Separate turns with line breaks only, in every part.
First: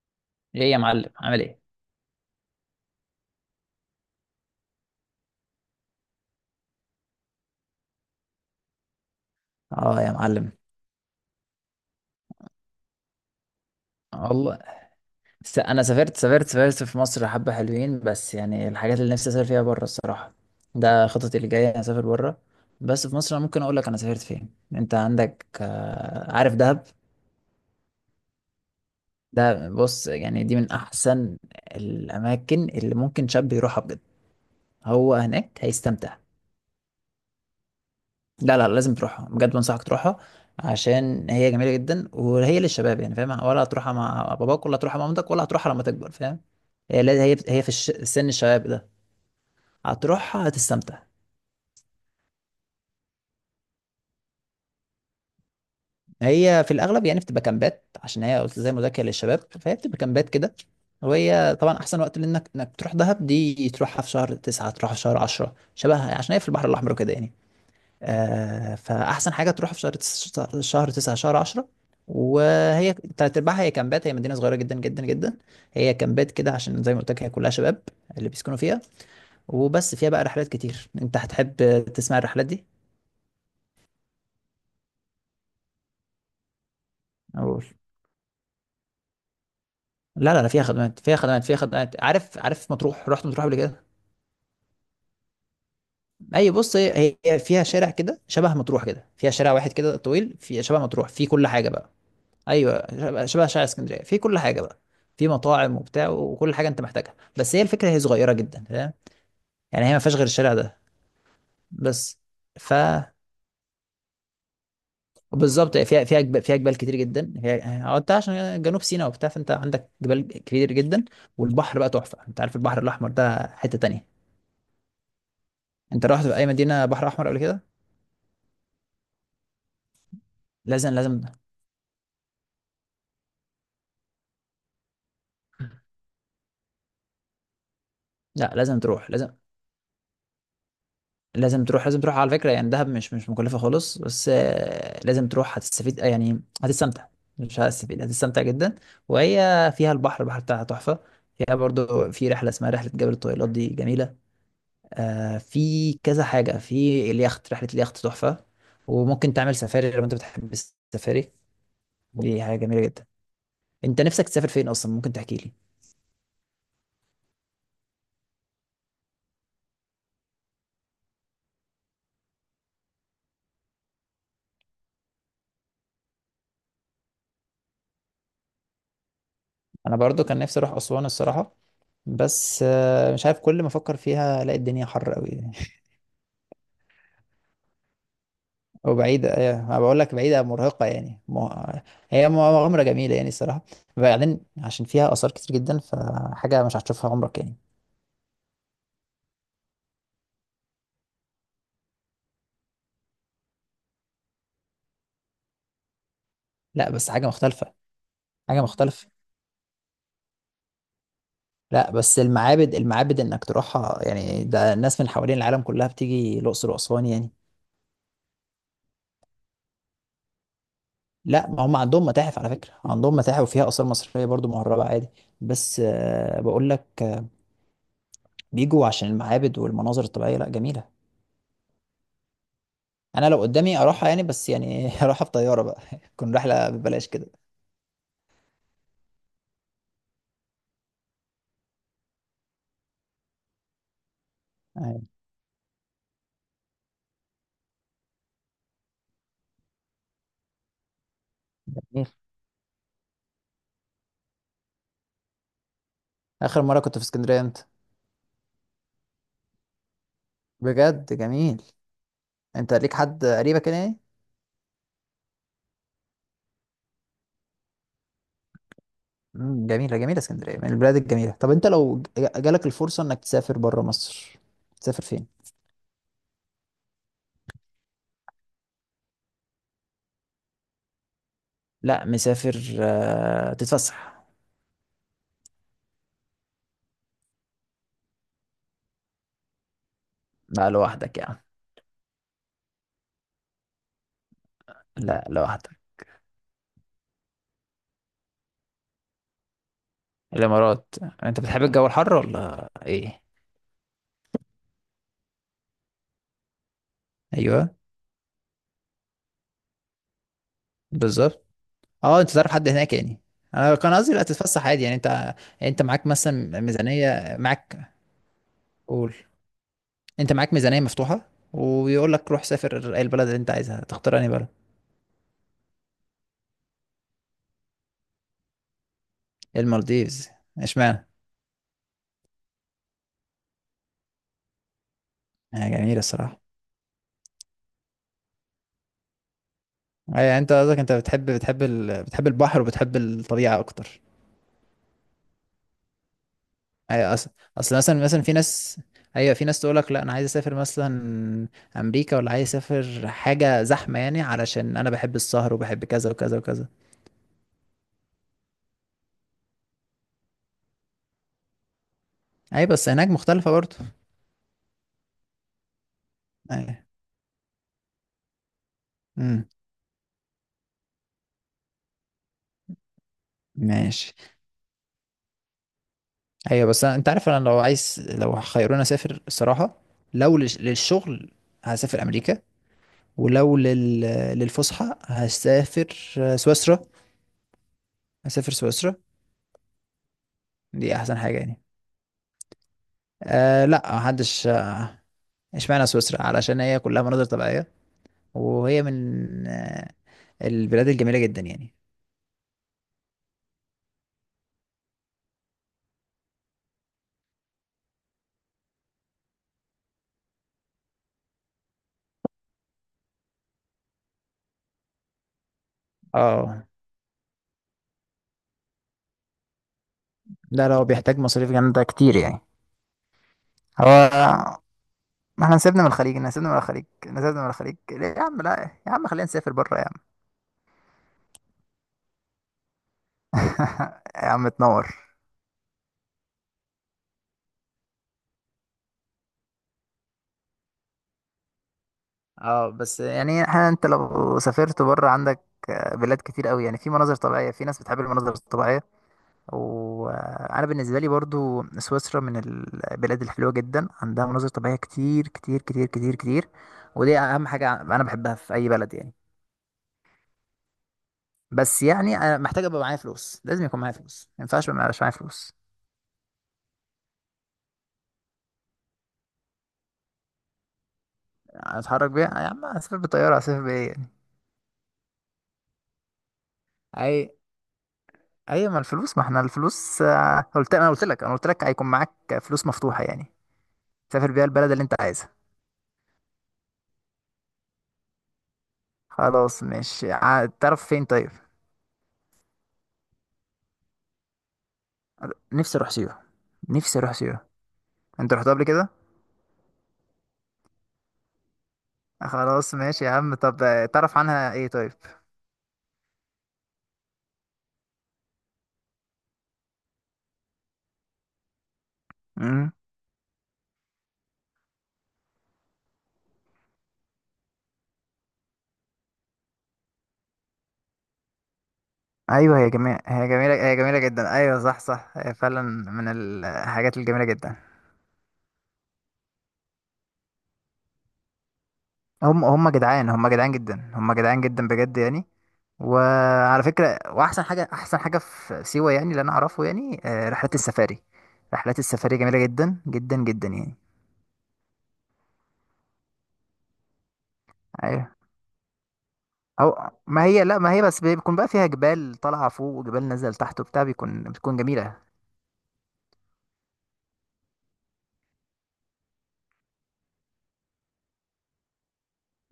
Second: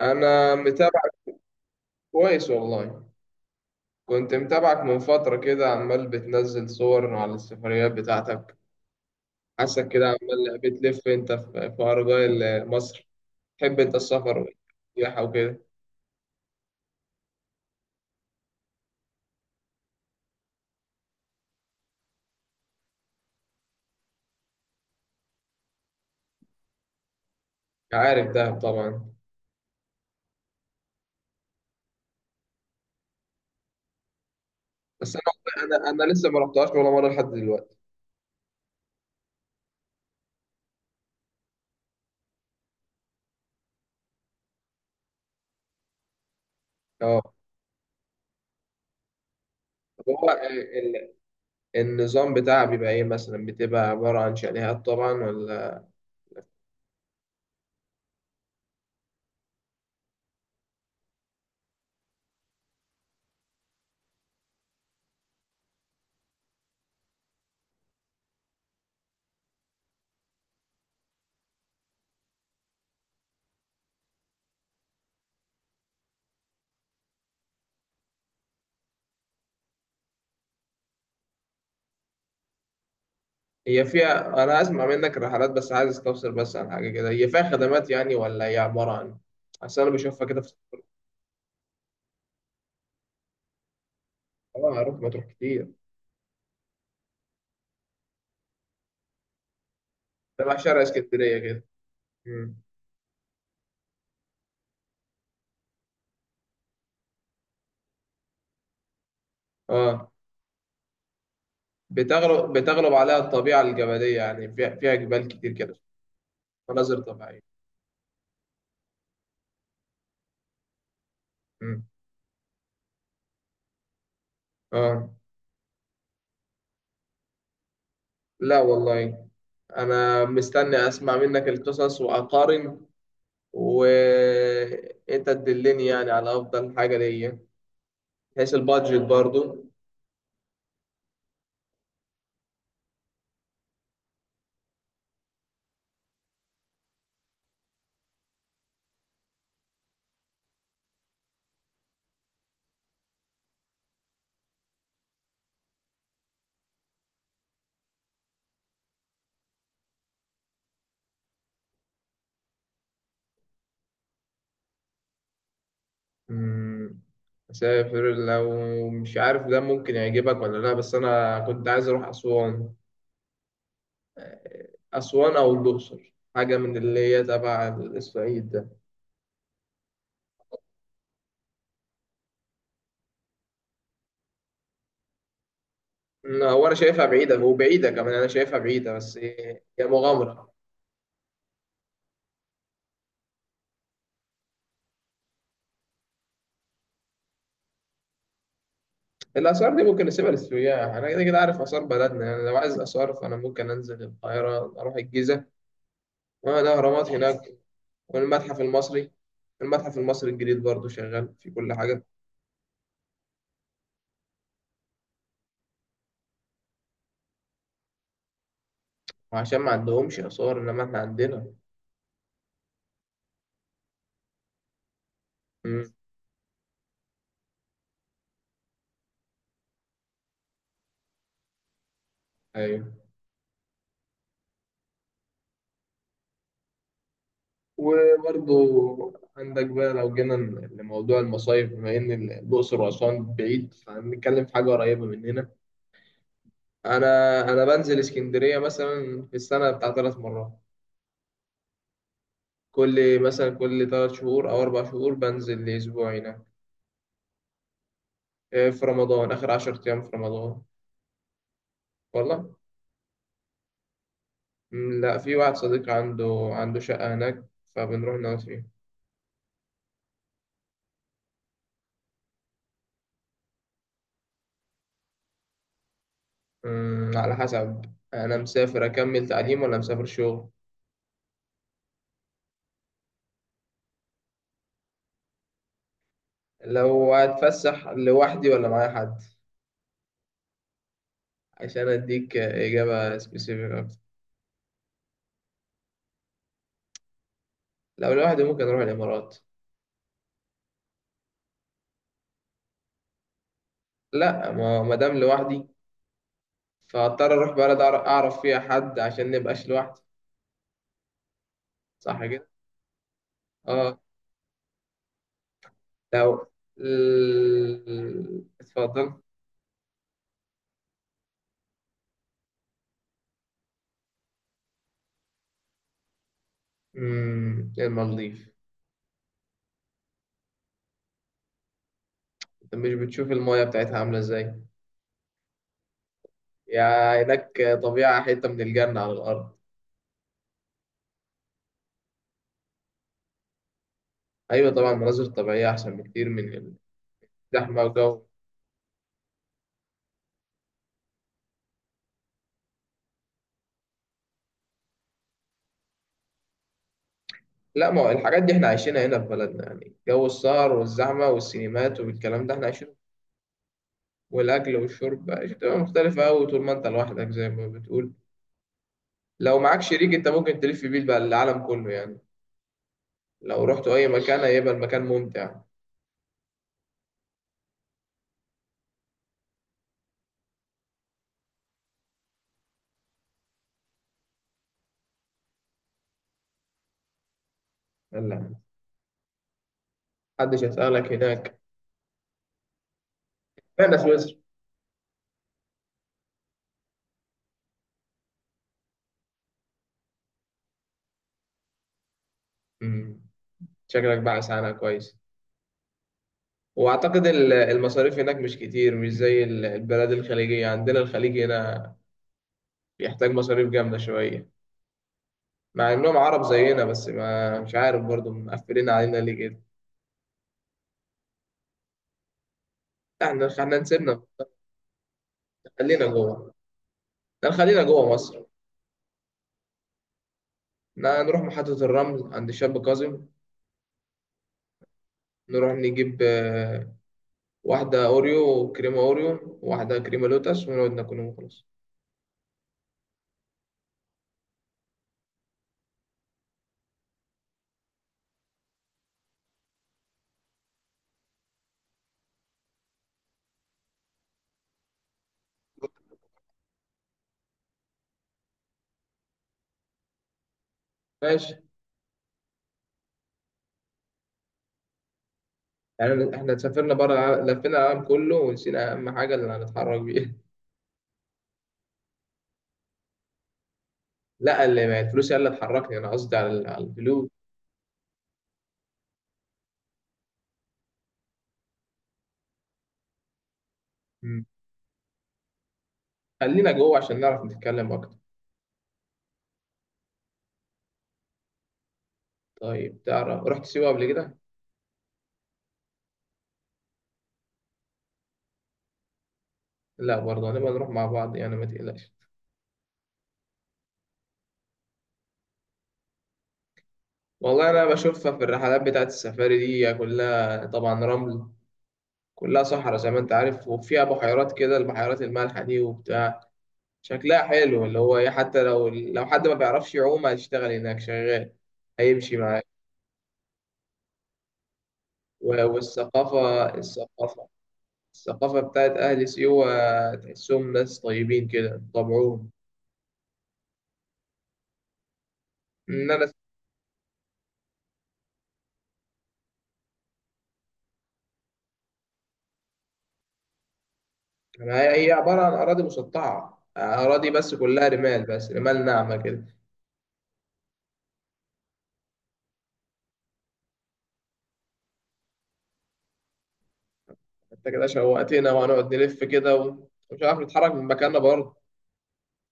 انا
ايه يا
متابعك.
معلم عامل ايه.
كويس والله. كنت متابعك من فترة كده، عمال بتنزل صور على السفريات بتاعتك. حاسك
اه
كده
يا معلم،
عمال بتلف انت في أرجاء مصر. تحب انت السفر
والله
والسياحة وكده.
انا سافرت في مصر حبة حلوين، بس يعني الحاجات اللي نفسي اسافر فيها بره الصراحة. ده خططي اللي جاية أنا اسافر بره. بس في مصر انا ممكن اقول لك انا سافرت فين. انت عندك عارف دهب؟
عارف دهب طبعا.
ده بص، يعني دي من احسن الاماكن اللي ممكن شاب يروحها بجد. هو
بس انا،
هناك
والله انا
هيستمتع.
لسه ما رحتهاش ولا مرة لحد دلوقتي.
لا لا، لازم تروحها بجد، بنصحك تروحها. عشان هي جميلة جدا، وهي للشباب يعني، فاهم؟ ولا هتروحها مع باباك، ولا هتروحها مع مامتك، ولا هتروحها لما تكبر، فاهم؟ هي لا-
اه.
هي هي في سن الشباب ده
طب هو
هتروحها هتستمتع.
النظام بتاعها بيبقى ايه؟ مثلا بتبقى عبارة عن شاليهات طبعا ولا
هي في الأغلب يعني بتبقى كامبات، عشان هي قلت زي ما قلت لك هي للشباب، فهي بتبقى كامبات كده. وهي طبعا أحسن وقت، لأنك إنك تروح دهب دي تروحها في شهر تسعة، تروحها في شهر عشرة شبهها، عشان هي في البحر الأحمر كده يعني. فأحسن حاجة تروح في شهر تسعة شهر عشرة. وهي تلات أرباعها هي كامبات، هي مدينة صغيرة جدا جدا جدا. هي كامبات كده، عشان زي ما قلت لك هي كلها شباب اللي بيسكنوا فيها. وبس فيها بقى رحلات كتير أنت هتحب تسمع الرحلات دي؟
هي فيها؟ انا اسمع منك الرحلات، بس عايز استفسر بس عن حاجه كده. هي فيها
أقول.
خدمات يعني، ولا هي عباره عن اصل انا بشوفها
لا
كده
لا لا،
في.
فيها خدمات فيها خدمات فيها خدمات. عارف عارف مطروح؟ رحت مطروح قبل كده؟
اه، اروح مطروح كتير.
أي بص، هي فيها شارع كده شبه مطروح، كده فيها شارع واحد كده طويل،
تبع
في شبه
شارع
مطروح، فيه
اسكندريه
كل
كده.
حاجة بقى.
مم.
ايوه، شبه شارع اسكندريه، في كل حاجه بقى. في مطاعم وبتاع وكل حاجه انت محتاجها، بس هي الفكره هي صغيره جدا، فاهم؟ يعني هي ما
اه.
فيهاش غير الشارع ده بس.
بتغلب
ف
بتغلب عليها الطبيعه الجبليه يعني، فيها، فيها جبال كتير كده.
بالظبط، فيها جبال، فيها جبال كتير
مناظر
جدا.
طبيعيه.
هي هو انت عشان جنوب سيناء وبتاع، فانت عندك جبال كتير جدا. والبحر
مم.
بقى تحفه، انت عارف البحر الاحمر ده حته تانية.
اه.
انت رحت في اي مدينه بحر احمر قبل كده؟
لا والله. انا مستني
لازم
اسمع
لازم.
منك القصص واقارن، وانت تدلني يعني على افضل حاجه ليا،
لا
بحيث
لازم
البادجت
تروح، لازم.
برضو.
لازم تروح، لازم تروح على فكرة. يعني دهب مش مكلفة خالص، بس لازم تروح هتستفيد، يعني هتستمتع. مش هتستفيد، هتستمتع جدا. وهي فيها البحر، البحر بتاعها تحفة. فيها برضو في رحلة اسمها رحلة جبل الطويلات، دي جميلة. في كذا حاجة، في اليخت، رحلة اليخت تحفة. وممكن تعمل سفاري لو انت بتحب السفاري، دي حاجة جميلة جدا. انت نفسك تسافر فين اصلا؟ ممكن تحكي لي.
مم، أسافر لو مش عارف ده ممكن يعجبك ولا لأ، بس أنا كنت عايز أروح أسوان. أو الأقصر، حاجة من اللي هي تبع الصعيد ده.
انا برضو كان نفسي اروح اسوان الصراحة، بس مش عارف، كل ما افكر فيها الاقي الدنيا حر قوي.
هو أنا شايفها بعيدة، وبعيدة كمان، أنا شايفها بعيدة،
هو
بس
بعيدة إيه، أنا
هي
بقول لك بعيدة
مغامرة.
مرهقة يعني هي مغامرة جميلة يعني الصراحة. بعدين عشان فيها آثار كتير جدا، فحاجة مش هتشوفها عمرك يعني.
الآثار دي ممكن نسيبها للسياح، أنا كده كده عارف آثار بلدنا يعني. لو عايز آثار فأنا ممكن أنزل القاهرة، أروح الجيزة
لا
والأهرامات
بس حاجة
هناك.
مختلفة.
والمتحف
حاجة مختلفة.
المصري. المتحف المصري الجديد برضه شغال في كل
لا
حاجة.
بس المعابد، المعابد إنك تروحها يعني، ده الناس من حوالين العالم كلها بتيجي الأقصر وأسوان يعني.
وعشان ما عندهمش آثار، إنما إحنا
لا
عندنا.
ما هم عندهم متاحف على فكرة، عندهم متاحف وفيها آثار مصرية برضو مهربة عادي. بس بقول لك بيجوا عشان المعابد والمناظر الطبيعية، لا جميلة.
ايوه.
أنا لو قدامي أروحها يعني، بس يعني أروحها في طيارة بقى تكون رحلة ببلاش كده.
وبرضو عندك بقى، لو جينا لموضوع المصايف، بما ان الاقصر واسوان بعيد، فهنتكلم في حاجه
أيوة.
قريبه مننا. انا بنزل اسكندريه مثلا في السنه بتاع 3 مرات.
جميل.
كل مثلا كل 3 شهور او 4 شهور بنزل لاسبوع هناك.
اخر مره كنت في اسكندريه انت؟
إيه، في رمضان، اخر 10 ايام في رمضان.
بجد جميل.
والله.
انت ليك حد قريبك هنا يعني؟
لا، في واحد صديق عنده شقه هناك، فبنروح نقعد فيها.
جميله جميله، اسكندريه من البلاد الجميله. طب انت لو جالك الفرصه انك تسافر بره مصر، تسافر فين؟
على حسب. انا مسافر اكمل تعليم، ولا مسافر شغل؟
لا مسافر تتفسح.
لو هتفسح لوحدي ولا معايا حد؟
لا لوحدك يعني.
عشان اديك اجابه سبيسيفيك اكتر.
لا لوحدك.
لو لوحدي ممكن اروح الامارات.
الامارات. انت بتحب الجو الحر ولا ايه؟
لا، ما دام لوحدي، فاضطر اروح
ايوه،
بلد اعرف فيها حد عشان نبقاش لوحدي.
بالظبط. اه
صح
انت
كده.
تعرف حد هناك يعني. انا كان
اه.
قصدي لا تتفسح عادي يعني انت. يعني انت معاك
لو
مثلا ميزانيه معاك.
اتفضل.
قول. انت معاك ميزانية مفتوحة، ويقول لك روح سافر اي البلد اللي انت عايزها، تختار انهي بلد؟
امم، المالديف.
المالديفز. اشمعنى؟
انت مش بتشوف المايه بتاعتها عامله ازاي؟
هي جميلة الصراحة.
يا هناك طبيعه، حته من الجنه على الارض.
اي انت قصدك انت بتحب بتحب البحر وبتحب الطبيعة اكتر.
ايوه طبعا، مناظر طبيعيه احسن بكتير من
اي اصل. اصل
الزحمه
مثلا
والجو.
مثلا في ناس، ايوه في ناس تقول لك لا انا عايز اسافر مثلا امريكا، ولا عايز اسافر حاجة زحمة يعني، علشان انا بحب السهر وبحب كذا وكذا وكذا.
لا، ما هو الحاجات دي احنا عايشينها هنا في بلدنا يعني، جو السهر والزحمة والسينمات والكلام ده احنا
اي بس
عايشينه.
هناك مختلفة برضه.
والأكل والشرب عايشين. تبقى مختلفة أوي طول
اي.
ما أنت لوحدك زي ما بتقول.
امم.
لو معاك شريك أنت ممكن تلف بيه بقى العالم كله يعني. لو رحت أي
ماشي.
مكان هيبقى المكان ممتع.
ايوه بس أنا، انت عارف انا لو عايز، لو خيروني اسافر الصراحه، لو للشغل هسافر امريكا، ولو للفسحه هسافر سويسرا. هسافر
يلا.
سويسرا،
محدش
دي
هيسألك
احسن حاجه
هناك.
يعني. أه لا
فين سويسرا؟
محدش. اشمعنى سويسرا؟ علشان هي كلها مناظر طبيعيه، وهي من البلاد الجميله جدا يعني.
أمم، شكلك بقى عنها كويس. وأعتقد المصاريف هناك مش كتير، مش زي البلاد الخليجية عندنا. الخليج هنا بيحتاج مصاريف جامدة شوية، مع انهم عرب
اه
زينا، بس ما مش عارف برضو مقفلين علينا ليه كده.
لا، لو بيحتاج مصاريف جامده كتير يعني.
احنا نسيبنا.
هو ما احنا نسيبنا من
خلينا
الخليج، نسيبنا
جوه.
من الخليج، نسيبنا من
لا،
الخليج
خلينا
ليه
جوه
يا عم؟
مصر.
لا يا عم خلينا نسافر بره.
نروح محطة الرمل عند الشاب كاظم.
يا عم تنور.
نروح نجيب واحدة أوريو وكريمة أوريو وواحدة كريمة لوتس ونقعد ناكلهم وخلاص.
اه بس يعني احنا، انت لو سافرت بره عندك بلاد كتير قوي يعني، في مناظر طبيعية، في ناس بتحب المناظر الطبيعية. وانا بالنسبة لي برضو سويسرا من البلاد الحلوة جدا، عندها مناظر طبيعية كتير كتير كتير كتير كتير. ودي اهم حاجة انا بحبها في اي بلد يعني.
ماشي.
بس يعني أنا محتاج ابقى معايا فلوس، لازم يكون معايا فلوس، ما ينفعش ما يبقاش معايا فلوس.
يعني احنا سافرنا بره لفينا العالم كله ونسينا أهم حاجة اللي هنتحرك بيها.
اتحرك بيها يا عم؟ اسافر بالطيارة، اسافر بايه يعني؟
لا، اللي ما الفلوس هي اللي تحركني، أنا قصدي على
اي.
الفلوس.
ايوه ما الفلوس، ما احنا الفلوس قلت، انا قلت لك هيكون معاك فلوس مفتوحه يعني، تسافر
مم.
بيها البلد اللي انت عايزها.
خلينا جوه عشان نعرف نتكلم أكتر.
خلاص مش تعرف فين طيب.
طيب تعرف، رحت سيوة قبل كده؟
نفسي اروح سيوه، نفسي اروح سيوه. انت رحت قبل كده؟
لا برضه، هنبقى نروح مع بعض يعني ما تقلقش.
خلاص ماشي يا عم. طب تعرف عنها ايه طيب؟
والله انا بشوفها في الرحلات بتاعت السفاري دي، كلها طبعا رمل، كلها
امم.
صحراء زي ما انت عارف، وفيها بحيرات كده، البحيرات المالحة دي وبتاع. شكلها حلو اللي هو ايه، حتى لو حد ما بيعرفش يعوم هيشتغل هناك شغال، هيمشي
ايوه
معاك.
هي جميله، هي جميله، هي جميله جدا، ايوه صح صح، هي فعلا
و-
من
والثقافة
الحاجات الجميله
الثقافة
جدا.
الثقافة بتاعت أهل سيوة، تحسهم ناس طيبين كده
هم
طبعهم.
هم جدعان، هم جدعان جدا، هم جدعان جدا بجد يعني.
إن أنا
وعلى فكرة، وأحسن حاجة، أحسن حاجة في سيوة يعني اللي أنا أعرفه يعني، رحلات السفاري. رحلات السفاري جميلة جدا جدا جدا يعني.
يعني، هي عبارة عن أراضي مسطحة، أراضي بس كلها
أيوه.
رمال، بس رمال ناعمة كده.
أو ما هي، لا ما هي بس بيكون بقى فيها جبال طالعة فوق وجبال نازلة تحت وبتاع، بيكون بتكون جميلة.
انت كده شوقتنا، وهنقعد نلف كده ومش عارف نتحرك من مكاننا برضه.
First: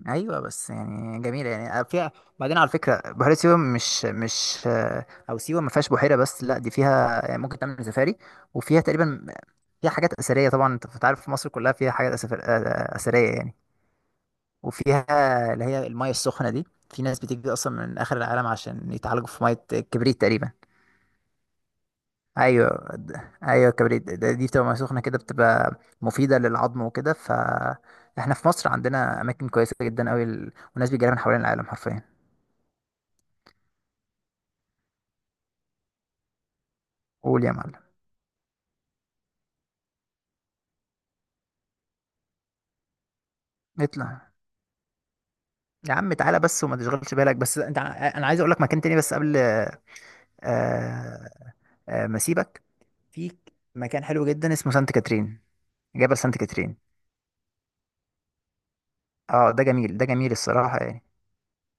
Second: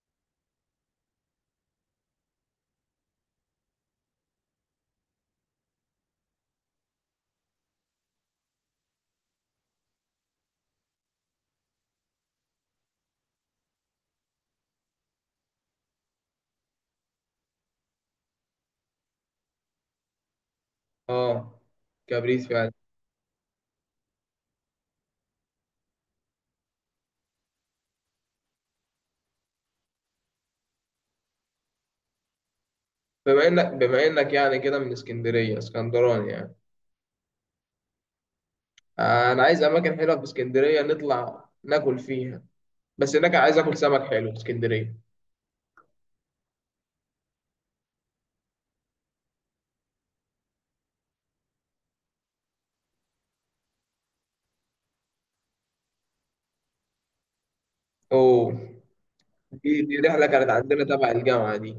ايوه بس يعني جميله يعني، فيها. بعدين على فكره، بحيره سيوه مش مش او سيوه ما فيهاش بحيره، بس لا دي فيها، يعني ممكن تعمل سفاري. وفيها تقريبا، فيها حاجات اثريه طبعا، انت أنت عارف مصر كلها فيها حاجات اثريه يعني. وفيها اللي هي الميه السخنه دي، في ناس بتيجي اصلا من اخر العالم عشان يتعالجوا في ميه الكبريت تقريبا.
اه، كبريت
ايوه.
فعلا.
ايوه الكبريت دي بتبقى ميه سخنه كده، بتبقى مفيده للعظم وكده، فاحنا في مصر عندنا اماكن كويسه جدا قوي والناس بيجي لها من حوالين العالم حرفيا.
بما انك يعني كده من اسكندريه، اسكندراني يعني.
قول يا معلم.
انا عايز اماكن حلوه في اسكندريه نطلع ناكل فيها، بس هناك عايز اكل سمك
اطلع
حلو في اسكندريه.
يا عم، تعالى بس وما تشغلش بالك، بس انت انا عايز اقول لك مكان تاني بس قبل آه، ما اسيبك. في مكان حلو جدا اسمه سانت كاترين، جبل سانت كاترين.
اوه.
اه ده
دي
جميل، ده
رحله
جميل
كانت
الصراحة
عندنا
يعني.
تبع الجامعه دي.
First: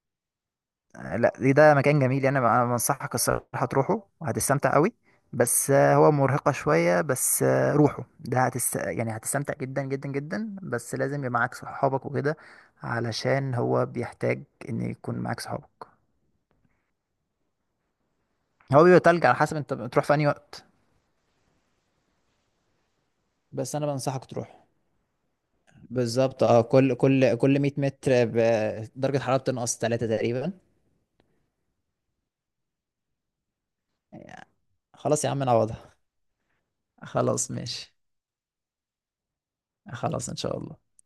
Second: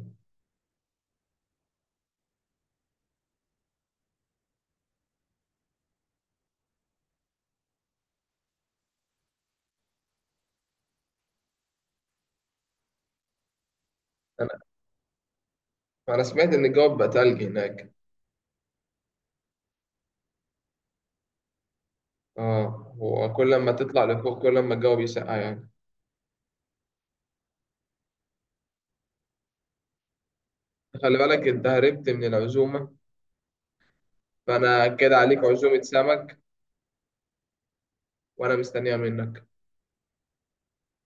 لا ده ده مكان جميل يعني، انا بنصحك الصراحة تروحه وهتستمتع قوي. بس هو مرهقة شوية، بس روحه، ده يعني هتستمتع جدا جدا جدا، بس لازم يبقى معاك صحابك وكده، علشان هو بيحتاج
انا
ان يكون معاك صحابك.
انا سمعت ان الجو بقى تلج هناك.
هو بيبقى تلج على حسب انت بتروح في انهي وقت.
اه، وكل لما
بس انا
تطلع
بنصحك
لفوق كل
تروح.
لما الجو بيسقع يعني.
بالظبط، اه، كل كل كل 100 متر درجة حرارة بتنقص 3 تقريبا
خلي بالك انت هربت من العزومه،
يعني.
فانا كده
خلاص يا
عليك
عم
عزومه
نعوضها.
سمك.
خلاص ماشي.
وانا مستنيها منك.
خلاص ان شاء الله.